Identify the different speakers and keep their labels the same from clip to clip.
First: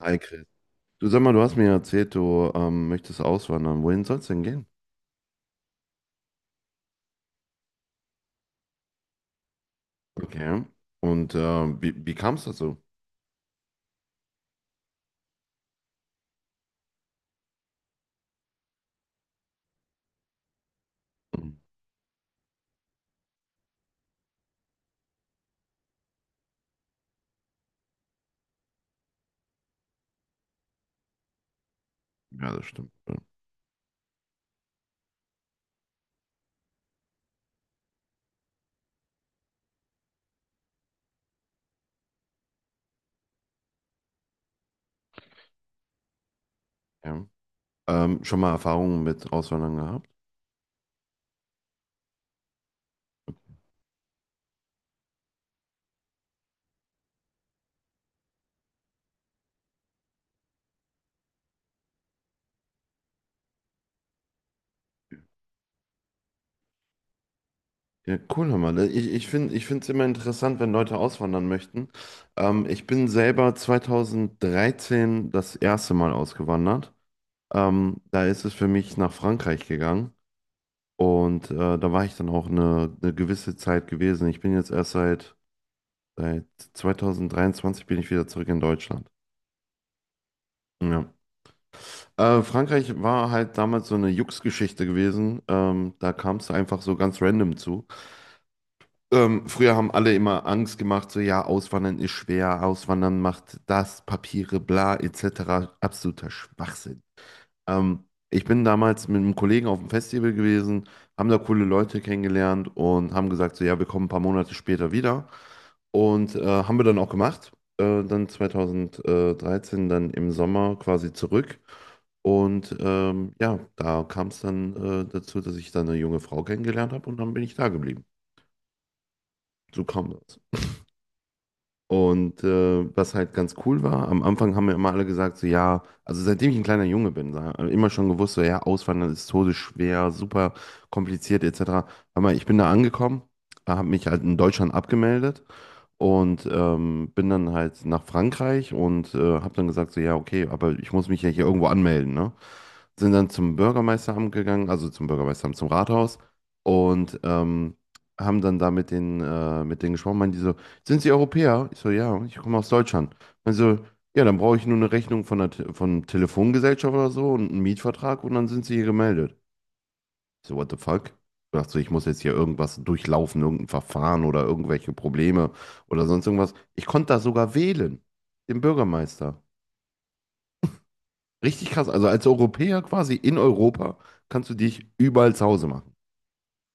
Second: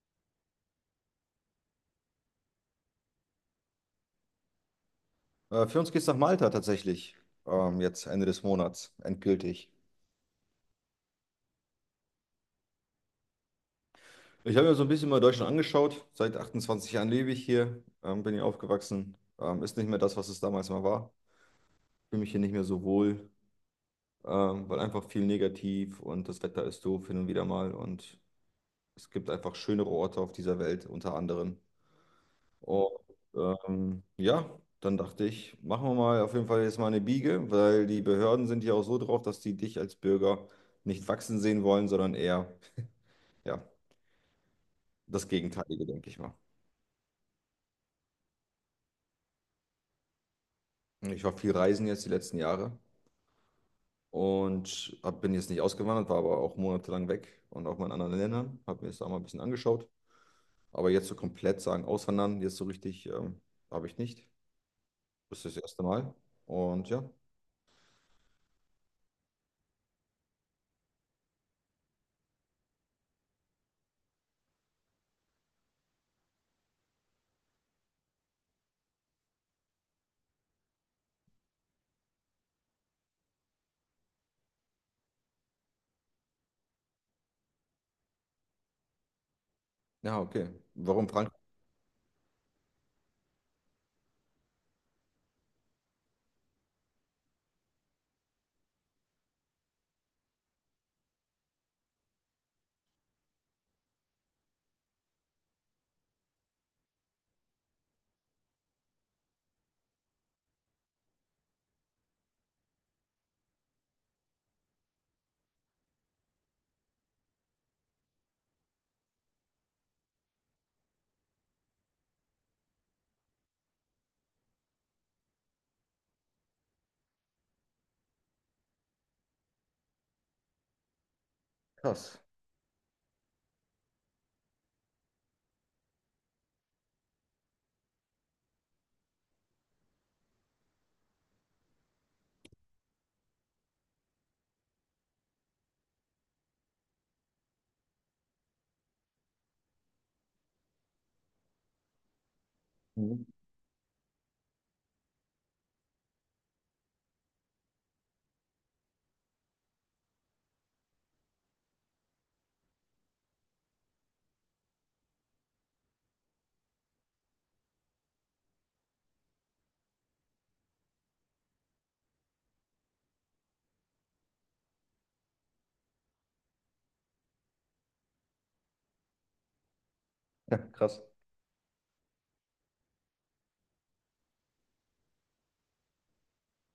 Speaker 1: Hi Chris. Du sag mal, du hast mir erzählt, du möchtest auswandern. Wohin soll es denn gehen?
Speaker 2: Für uns geht's nach Malta tatsächlich. Jetzt Ende des Monats, endgültig.
Speaker 1: Okay. Und wie kam es dazu?
Speaker 2: Ich habe mir so ein bisschen mal Deutschland angeschaut. Seit 28 Jahren lebe ich hier, bin hier aufgewachsen. Ist nicht mehr das, was es damals mal war.
Speaker 1: Hm.
Speaker 2: Fühle mich hier nicht mehr so wohl, weil einfach viel negativ und das Wetter ist doof hin und wieder mal. Und es gibt einfach schönere Orte auf dieser Welt, unter anderem.
Speaker 1: Ja, das
Speaker 2: Und
Speaker 1: stimmt.
Speaker 2: ja, dann dachte ich, machen wir mal auf jeden Fall jetzt mal eine Biege, weil die Behörden sind ja auch so drauf, dass die dich als Bürger nicht wachsen sehen wollen, sondern eher, ja, das Gegenteilige, denke ich mal.
Speaker 1: Ja. Schon mal Erfahrungen mit Auswandern gehabt?
Speaker 2: Ich war viel reisen jetzt die letzten Jahre und bin jetzt nicht ausgewandert, war aber auch monatelang weg und auch mal in anderen Ländern, habe mir das da mal ein bisschen angeschaut. Aber jetzt so komplett sagen, auswandern, jetzt so richtig, habe ich nicht. Das ist das erste Mal. Und ja,
Speaker 1: Ja, cool, hör mal. Ich finde, es immer interessant, wenn Leute auswandern möchten. Ich bin selber 2013 das erste Mal ausgewandert. Da ist es für mich nach Frankreich gegangen. Und da war ich dann auch eine gewisse Zeit gewesen. Ich bin jetzt erst seit 2023 bin ich wieder zurück in Deutschland.
Speaker 2: ja, okay. Warum
Speaker 1: Ja.
Speaker 2: Frankreich?
Speaker 1: Frankreich war halt damals so eine Jux-Geschichte gewesen. Da kam es einfach so ganz random zu. Früher haben alle immer Angst gemacht, so ja, Auswandern ist schwer, Auswandern macht das, Papiere, bla, etc. Absoluter Schwachsinn. Ähm, Ich bin damals mit einem Kollegen auf dem Festival gewesen, haben da coole Leute kennengelernt und haben gesagt, so ja, wir kommen ein paar Monate später wieder. Und haben wir dann auch gemacht. Dann 2013, dann im Sommer quasi zurück. Und ja, da kam es dann dazu, dass ich dann eine junge Frau kennengelernt habe und dann bin ich da geblieben. So kam das.
Speaker 2: Krass.
Speaker 1: Und was halt ganz cool war, am Anfang haben mir immer alle gesagt, so ja, also seitdem ich ein kleiner Junge bin, so, immer schon gewusst, so ja, Auswandern ist todesschwer, super kompliziert etc. Aber ich bin da angekommen, habe mich halt in Deutschland abgemeldet und bin dann halt nach Frankreich und habe dann gesagt, so ja, okay, aber ich muss mich ja hier irgendwo anmelden, ne? Sind
Speaker 2: Mhm.
Speaker 1: dann zum Bürgermeisteramt gegangen, also zum Bürgermeisteramt, zum Rathaus und haben dann da mit denen gesprochen, meinen die so, sind Sie Europäer? Ich so, ja, ich komme aus Deutschland. Also, ja, dann brauche ich nur eine Rechnung von der Te von Telefongesellschaft oder so und einen Mietvertrag und dann sind Sie hier gemeldet. Ich so, what the fuck? Ich dachte so, ich muss jetzt hier irgendwas durchlaufen, irgendein Verfahren oder irgendwelche Probleme oder sonst irgendwas. Ich konnte da sogar wählen, den Bürgermeister.
Speaker 2: Ja, krass.
Speaker 1: Richtig krass. Also als Europäer quasi in Europa kannst du dich überall zu Hause machen.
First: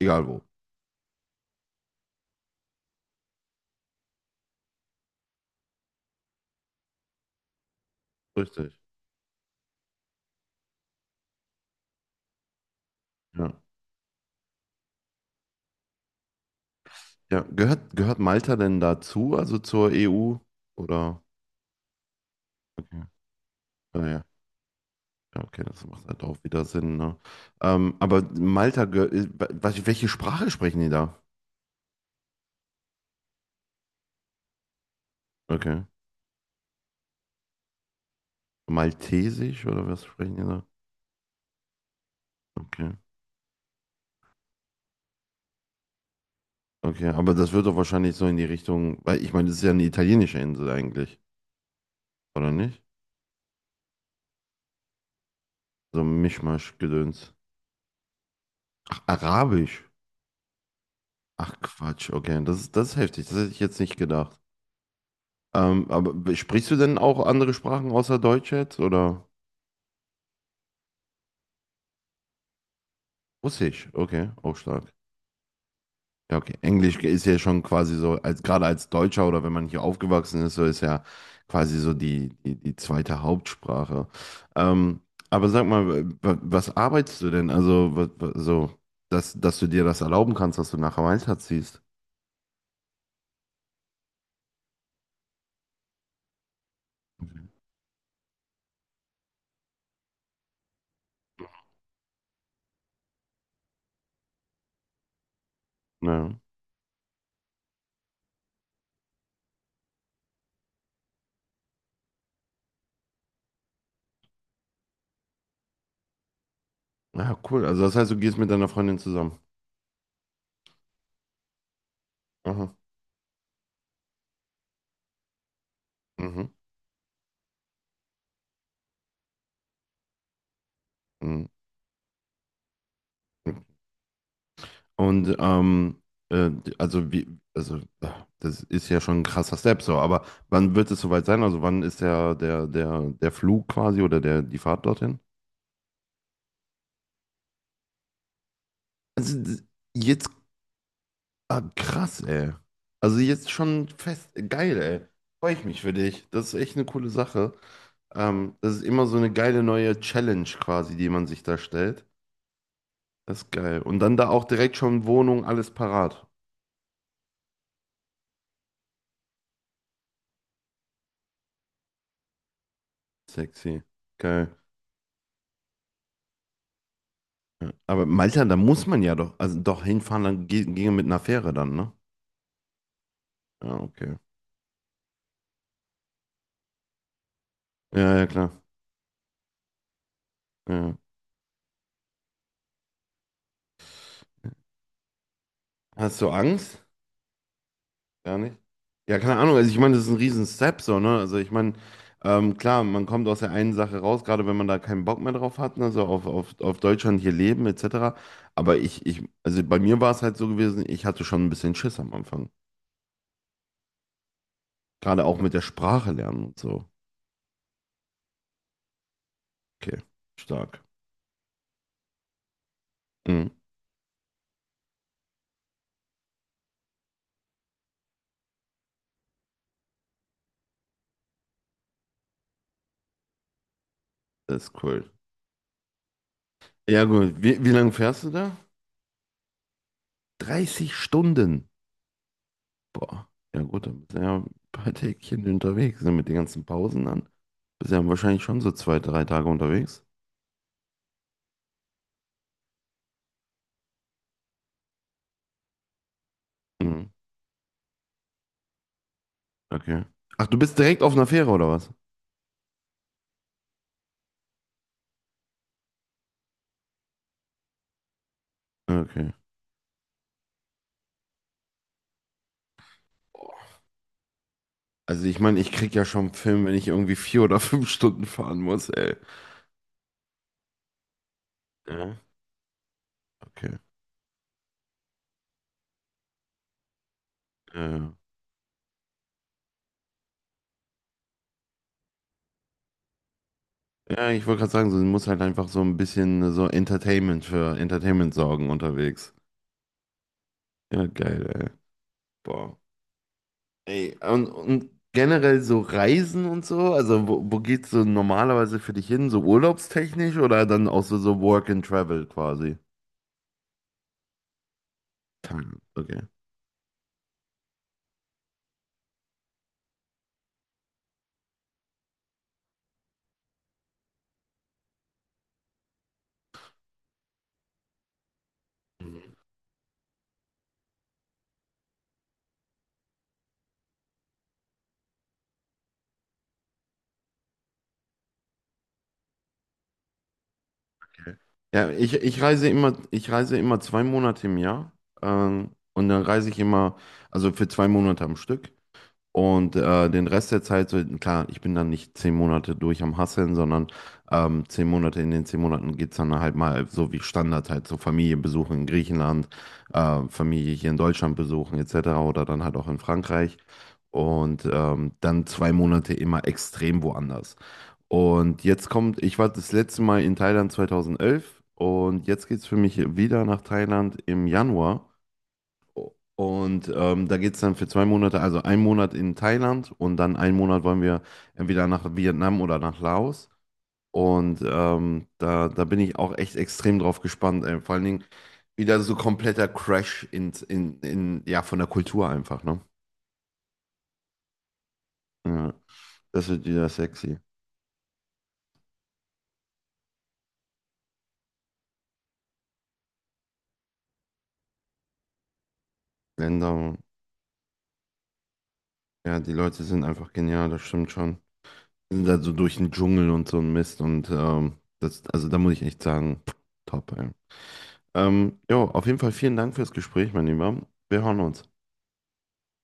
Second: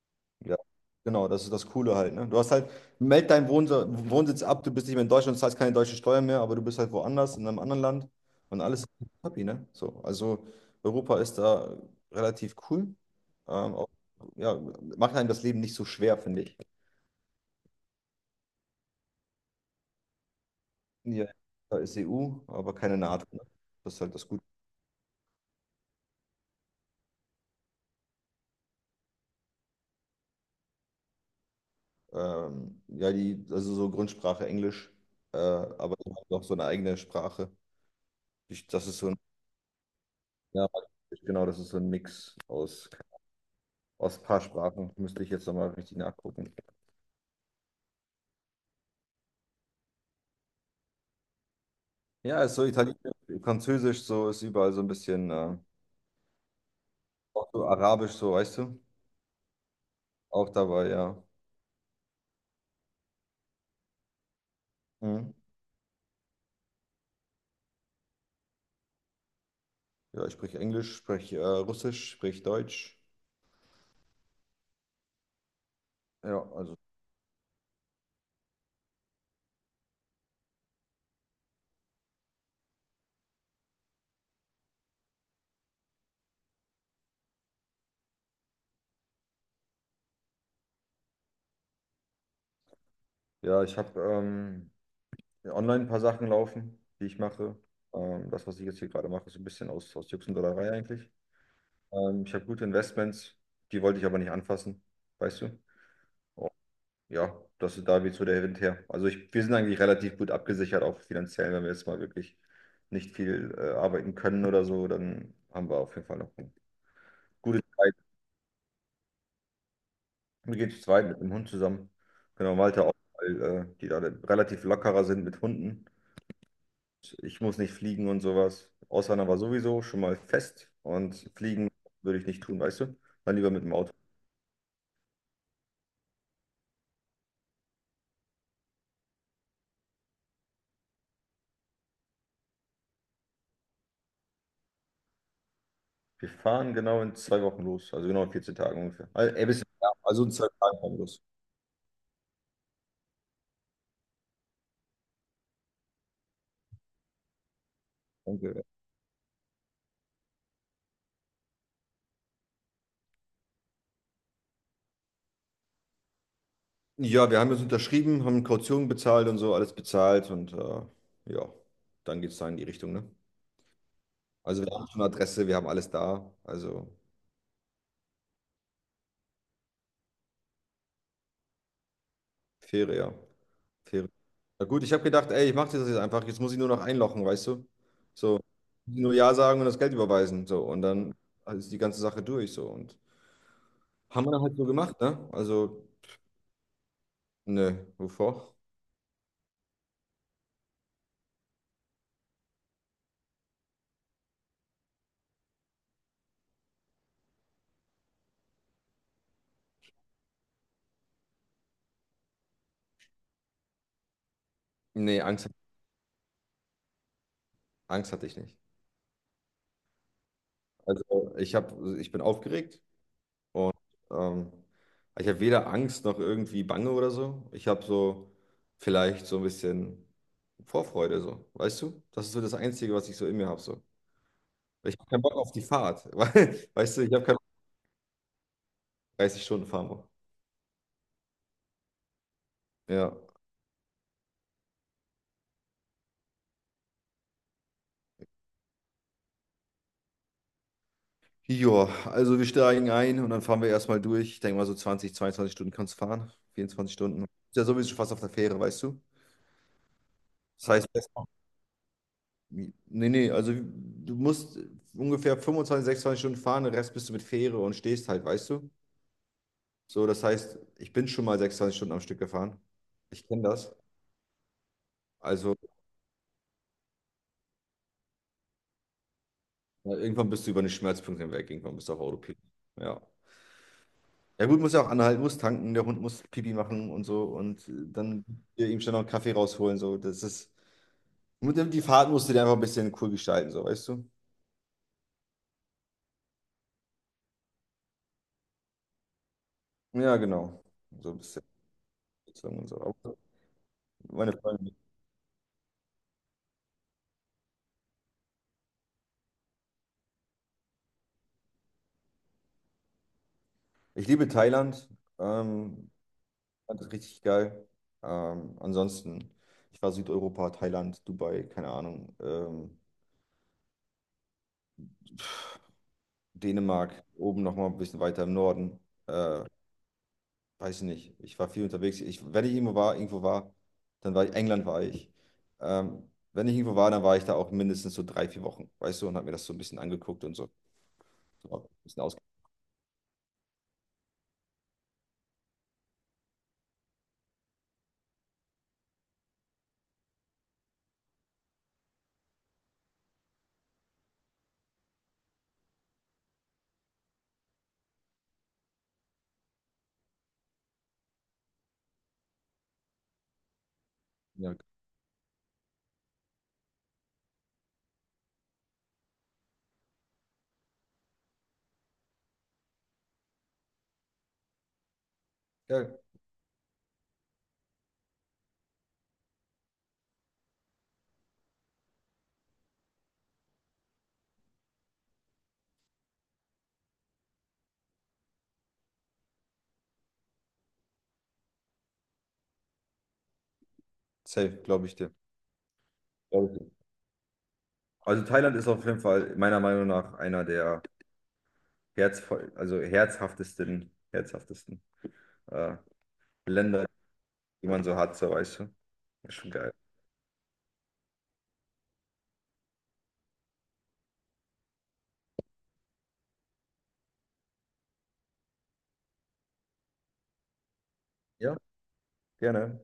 Speaker 1: Egal wo.
Speaker 2: Ja, genau, das ist das Coole halt, ne? Du hast halt, meld deinen Wohnsitz ab, du bist nicht mehr in Deutschland, zahlst keine deutsche Steuer mehr, aber du bist halt woanders, in einem anderen Land und
Speaker 1: Richtig.
Speaker 2: alles ist happy, ne? So, also Europa ist da relativ cool.
Speaker 1: Ja.
Speaker 2: Auch, ja, macht einem das Leben nicht so schwer, finde ich.
Speaker 1: Ja. Gehört Malta denn dazu, also zur EU? Oder?
Speaker 2: Ja, da ist EU, aber keine
Speaker 1: Okay.
Speaker 2: NATO, ne? Das ist halt
Speaker 1: Naja.
Speaker 2: das Gute.
Speaker 1: Ja, okay, das macht halt auch wieder Sinn, ne? Aber Malta, welche Sprache sprechen die da?
Speaker 2: Ja, die, also so Grundsprache Englisch,
Speaker 1: Okay.
Speaker 2: aber die haben noch so eine eigene Sprache. Das ist so ein,
Speaker 1: Maltesisch oder was sprechen die da?
Speaker 2: ja, genau, das ist so ein Mix aus.
Speaker 1: Okay.
Speaker 2: Aus ein paar Sprachen müsste ich jetzt nochmal richtig nachgucken.
Speaker 1: Okay, aber das wird doch wahrscheinlich so in die Richtung, weil ich meine, das ist ja eine italienische Insel eigentlich,
Speaker 2: Ja,
Speaker 1: oder
Speaker 2: ist so
Speaker 1: nicht?
Speaker 2: Italienisch, Französisch, so ist überall so ein bisschen,
Speaker 1: So ein Mischmasch-Gedöns.
Speaker 2: auch so Arabisch, so weißt du,
Speaker 1: Ach, Arabisch.
Speaker 2: auch dabei, ja.
Speaker 1: Ach Quatsch, okay, das ist heftig, das hätte ich jetzt nicht gedacht.
Speaker 2: Mhm.
Speaker 1: Aber sprichst du denn auch andere Sprachen außer Deutsch jetzt, oder?
Speaker 2: Ja, ich spreche Englisch, spreche Russisch, spreche Deutsch.
Speaker 1: Russisch, okay, auch stark. Ja,
Speaker 2: Ja,
Speaker 1: okay.
Speaker 2: also,
Speaker 1: Englisch ist ja schon quasi so, als gerade als Deutscher oder wenn man hier aufgewachsen ist, so ist ja quasi so die zweite Hauptsprache. Ähm, aber sag mal, was arbeitest du denn? Also, so, dass du dir das erlauben kannst, dass du nach Malta ziehst.
Speaker 2: ja, ich habe online ein paar Sachen laufen, die ich mache. Das, was ich jetzt hier gerade mache, ist ein bisschen aus Jux und Dollerei eigentlich. Ich habe gute Investments, die wollte ich aber nicht anfassen, weißt du?
Speaker 1: Ja.
Speaker 2: Ja, das ist da weht so der Wind her. Also wir sind eigentlich relativ gut abgesichert, auch finanziell, wenn wir jetzt mal wirklich nicht viel arbeiten können oder so, dann haben wir auf jeden Fall noch eine
Speaker 1: Ja, ah,
Speaker 2: gute
Speaker 1: cool. Also
Speaker 2: Zeit.
Speaker 1: das heißt, du gehst mit deiner Freundin zusammen.
Speaker 2: Wir gehen zu zweit mit dem Hund zusammen. Genau,
Speaker 1: Aha.
Speaker 2: Malte auch, weil die da relativ lockerer sind mit Hunden.
Speaker 1: Mhm.
Speaker 2: Ich muss nicht fliegen und sowas. Auswandern war sowieso schon mal fest und
Speaker 1: Mhm.
Speaker 2: fliegen würde ich nicht tun, weißt du? Dann lieber mit dem Auto.
Speaker 1: Und äh, also wie, also das ist ja schon ein krasser Step so, aber wann wird es soweit sein? Also wann ist der Flug quasi oder der, die Fahrt dorthin?
Speaker 2: Wir fahren genau in 2 Wochen los, also genau in 14 Tagen ungefähr. Also,
Speaker 1: Also
Speaker 2: ey, bisschen, ja, also
Speaker 1: jetzt,
Speaker 2: in 2 Tagen fahren wir los.
Speaker 1: ah, krass, ey. Also jetzt schon fest, geil, ey. Freue ich mich für dich. Das ist echt eine coole Sache.
Speaker 2: Danke.
Speaker 1: Das ist immer so eine geile neue Challenge quasi, die man sich da stellt. Das ist geil. Und dann da auch direkt schon Wohnung, alles parat.
Speaker 2: Ja, wir haben jetzt unterschrieben, haben Kaution bezahlt und so, alles bezahlt und ja, dann geht es da in die Richtung, ne?
Speaker 1: Sexy. Geil.
Speaker 2: Also wir haben schon Adresse, wir haben alles da, also
Speaker 1: Ja. Aber Malta, da muss man ja doch, also doch hinfahren, dann ginge mit einer Fähre dann, ne?
Speaker 2: faire, ja,
Speaker 1: Ja,
Speaker 2: faire.
Speaker 1: okay.
Speaker 2: Na gut, ich habe gedacht, ey, ich mache das jetzt einfach, jetzt muss ich nur noch einlochen, weißt du?
Speaker 1: Ja, ja,
Speaker 2: So,
Speaker 1: klar.
Speaker 2: nur Ja sagen und das Geld überweisen, so, und
Speaker 1: Ja.
Speaker 2: dann ist die ganze Sache durch, so, und haben wir dann halt so gemacht, ne? Also,
Speaker 1: Hast du Angst?
Speaker 2: ne,
Speaker 1: Gar
Speaker 2: wovor?
Speaker 1: nicht? Ja, keine Ahnung. Also ich meine, das ist ein riesen Step so, ne? Also ich meine, klar, man kommt aus der einen Sache raus, gerade wenn man da keinen Bock mehr drauf hat, ne? So auf Deutschland hier leben, etc. Aber also bei mir war es halt so gewesen, ich hatte schon ein bisschen Schiss am Anfang.
Speaker 2: Nee,
Speaker 1: Gerade auch
Speaker 2: Angst,
Speaker 1: mit der Sprache lernen und so.
Speaker 2: Angst hatte ich nicht.
Speaker 1: Okay, stark.
Speaker 2: Also ich bin aufgeregt.
Speaker 1: Mhm.
Speaker 2: Ähm, Ich habe weder Angst noch irgendwie Bange oder so. Ich habe so vielleicht so ein bisschen Vorfreude, so, weißt du? Das ist so das Einzige, was ich so in mir habe. So.
Speaker 1: Das ist
Speaker 2: Ich habe
Speaker 1: cool.
Speaker 2: keinen Bock auf die Fahrt. Weißt du,
Speaker 1: Ja,
Speaker 2: ich habe
Speaker 1: gut.
Speaker 2: keinen Bock
Speaker 1: Wie lange fährst du da?
Speaker 2: auf 30 Stunden fahren.
Speaker 1: 30 Stunden.
Speaker 2: Ja.
Speaker 1: Boah, ja gut, dann bist du ja ein paar Tägchen unterwegs, ne, mit den ganzen Pausen dann. Bist ja wahrscheinlich schon so 2, 3 Tage unterwegs.
Speaker 2: Joa, also wir steigen ein und dann fahren wir erstmal durch. Ich denke mal so 20, 22 Stunden kannst du fahren. 24
Speaker 1: Mhm.
Speaker 2: Stunden. Ist ja sowieso schon fast auf der Fähre, weißt du?
Speaker 1: Okay. Ach, du
Speaker 2: Das
Speaker 1: bist
Speaker 2: heißt,
Speaker 1: direkt auf einer Fähre oder was?
Speaker 2: nee, nee, also du musst ungefähr 25, 26 Stunden fahren, den Rest bist du mit Fähre und stehst halt, weißt du?
Speaker 1: Okay.
Speaker 2: So, das heißt, ich bin schon mal 26 Stunden am Stück gefahren. Ich kenne das.
Speaker 1: Also ich
Speaker 2: Also,
Speaker 1: meine, ich krieg ja schon einen Film, wenn ich irgendwie 4 oder 5 Stunden fahren muss, ey.
Speaker 2: ja, irgendwann bist du über den Schmerzpunkt hinweg, irgendwann bist du auf
Speaker 1: Ja,
Speaker 2: Autopilot. Ja.
Speaker 1: okay.
Speaker 2: Ja gut, muss ja auch anhalten, muss tanken, der Hund muss Pipi machen und so und
Speaker 1: Ja, ja.
Speaker 2: dann hier ihm schnell noch einen Kaffee rausholen. So. Das ist. Und dann die Fahrt musst du dir einfach ein bisschen cool gestalten, so, weißt du?
Speaker 1: Ja, ich wollte gerade sagen, so, du musst halt einfach so ein bisschen so Entertainment für Entertainment sorgen unterwegs.
Speaker 2: Ja, genau.
Speaker 1: Ja,
Speaker 2: So ein bisschen
Speaker 1: geil, ey.
Speaker 2: Abwechslung und
Speaker 1: Boah.
Speaker 2: so. Aber
Speaker 1: Ey,
Speaker 2: meine
Speaker 1: und,
Speaker 2: Freunde.
Speaker 1: und generell so Reisen und so, also wo geht's so normalerweise für dich hin? So urlaubstechnisch oder dann auch so Work and Travel quasi?
Speaker 2: Ich liebe Thailand.
Speaker 1: Hm,
Speaker 2: Ähm,
Speaker 1: okay.
Speaker 2: Fand das richtig geil. Ansonsten, ich war Südeuropa, Thailand, Dubai, keine Ahnung. Dänemark, oben nochmal ein bisschen weiter im Norden. Äh, Weiß ich nicht. Ich war viel unterwegs. Wenn ich irgendwo war, England war ich. Wenn ich irgendwo war, dann war ich da auch mindestens so 3, 4 Wochen, weißt du, und habe mir das so ein bisschen angeguckt und so.
Speaker 1: Okay.
Speaker 2: So, ein
Speaker 1: Ja,
Speaker 2: bisschen
Speaker 1: ich,
Speaker 2: aus.
Speaker 1: ich reise immer, 2 Monate im Jahr. Und dann reise ich immer, also für 2 Monate am Stück. Und den Rest der Zeit, so, klar, ich bin dann nicht 10 Monate durch am Hasseln, sondern 10 Monate, in den 10 Monaten geht es dann halt mal so wie Standard halt, so Familie Besuchen in Griechenland, Familie hier in Deutschland besuchen etc. oder dann halt auch in Frankreich.
Speaker 2: Ja,
Speaker 1: Und dann 2 Monate immer extrem woanders. Und jetzt kommt, ich war das letzte Mal in Thailand 2011 und jetzt geht es für mich wieder nach Thailand im Januar.
Speaker 2: ja,
Speaker 1: Und da geht es dann für 2 Monate, also einen Monat in Thailand und dann einen Monat wollen wir entweder nach Vietnam oder nach Laos. Und da bin ich auch echt extrem drauf gespannt. Vor allen Dingen wieder so kompletter Crash in, ja, von der Kultur einfach, ne?
Speaker 2: safe, glaube ich dir.
Speaker 1: Ja, das
Speaker 2: Glaub ich
Speaker 1: wird
Speaker 2: dir.
Speaker 1: wieder sexy.
Speaker 2: Also Thailand ist auf jeden Fall meiner Meinung nach einer der herzvoll, also herzhaftesten, herzhaftesten äh, Länder,
Speaker 1: Länder,
Speaker 2: die man so hat, so weißt du. Ist
Speaker 1: ja,
Speaker 2: schon
Speaker 1: die
Speaker 2: geil.
Speaker 1: Leute sind einfach genial, das stimmt schon. Die sind da so durch den Dschungel und so ein Mist und das, also da muss ich echt sagen, top, ey. Jo, auf jeden Fall vielen Dank fürs Gespräch, mein Lieber. Wir hören
Speaker 2: Ja,
Speaker 1: uns.
Speaker 2: gerne.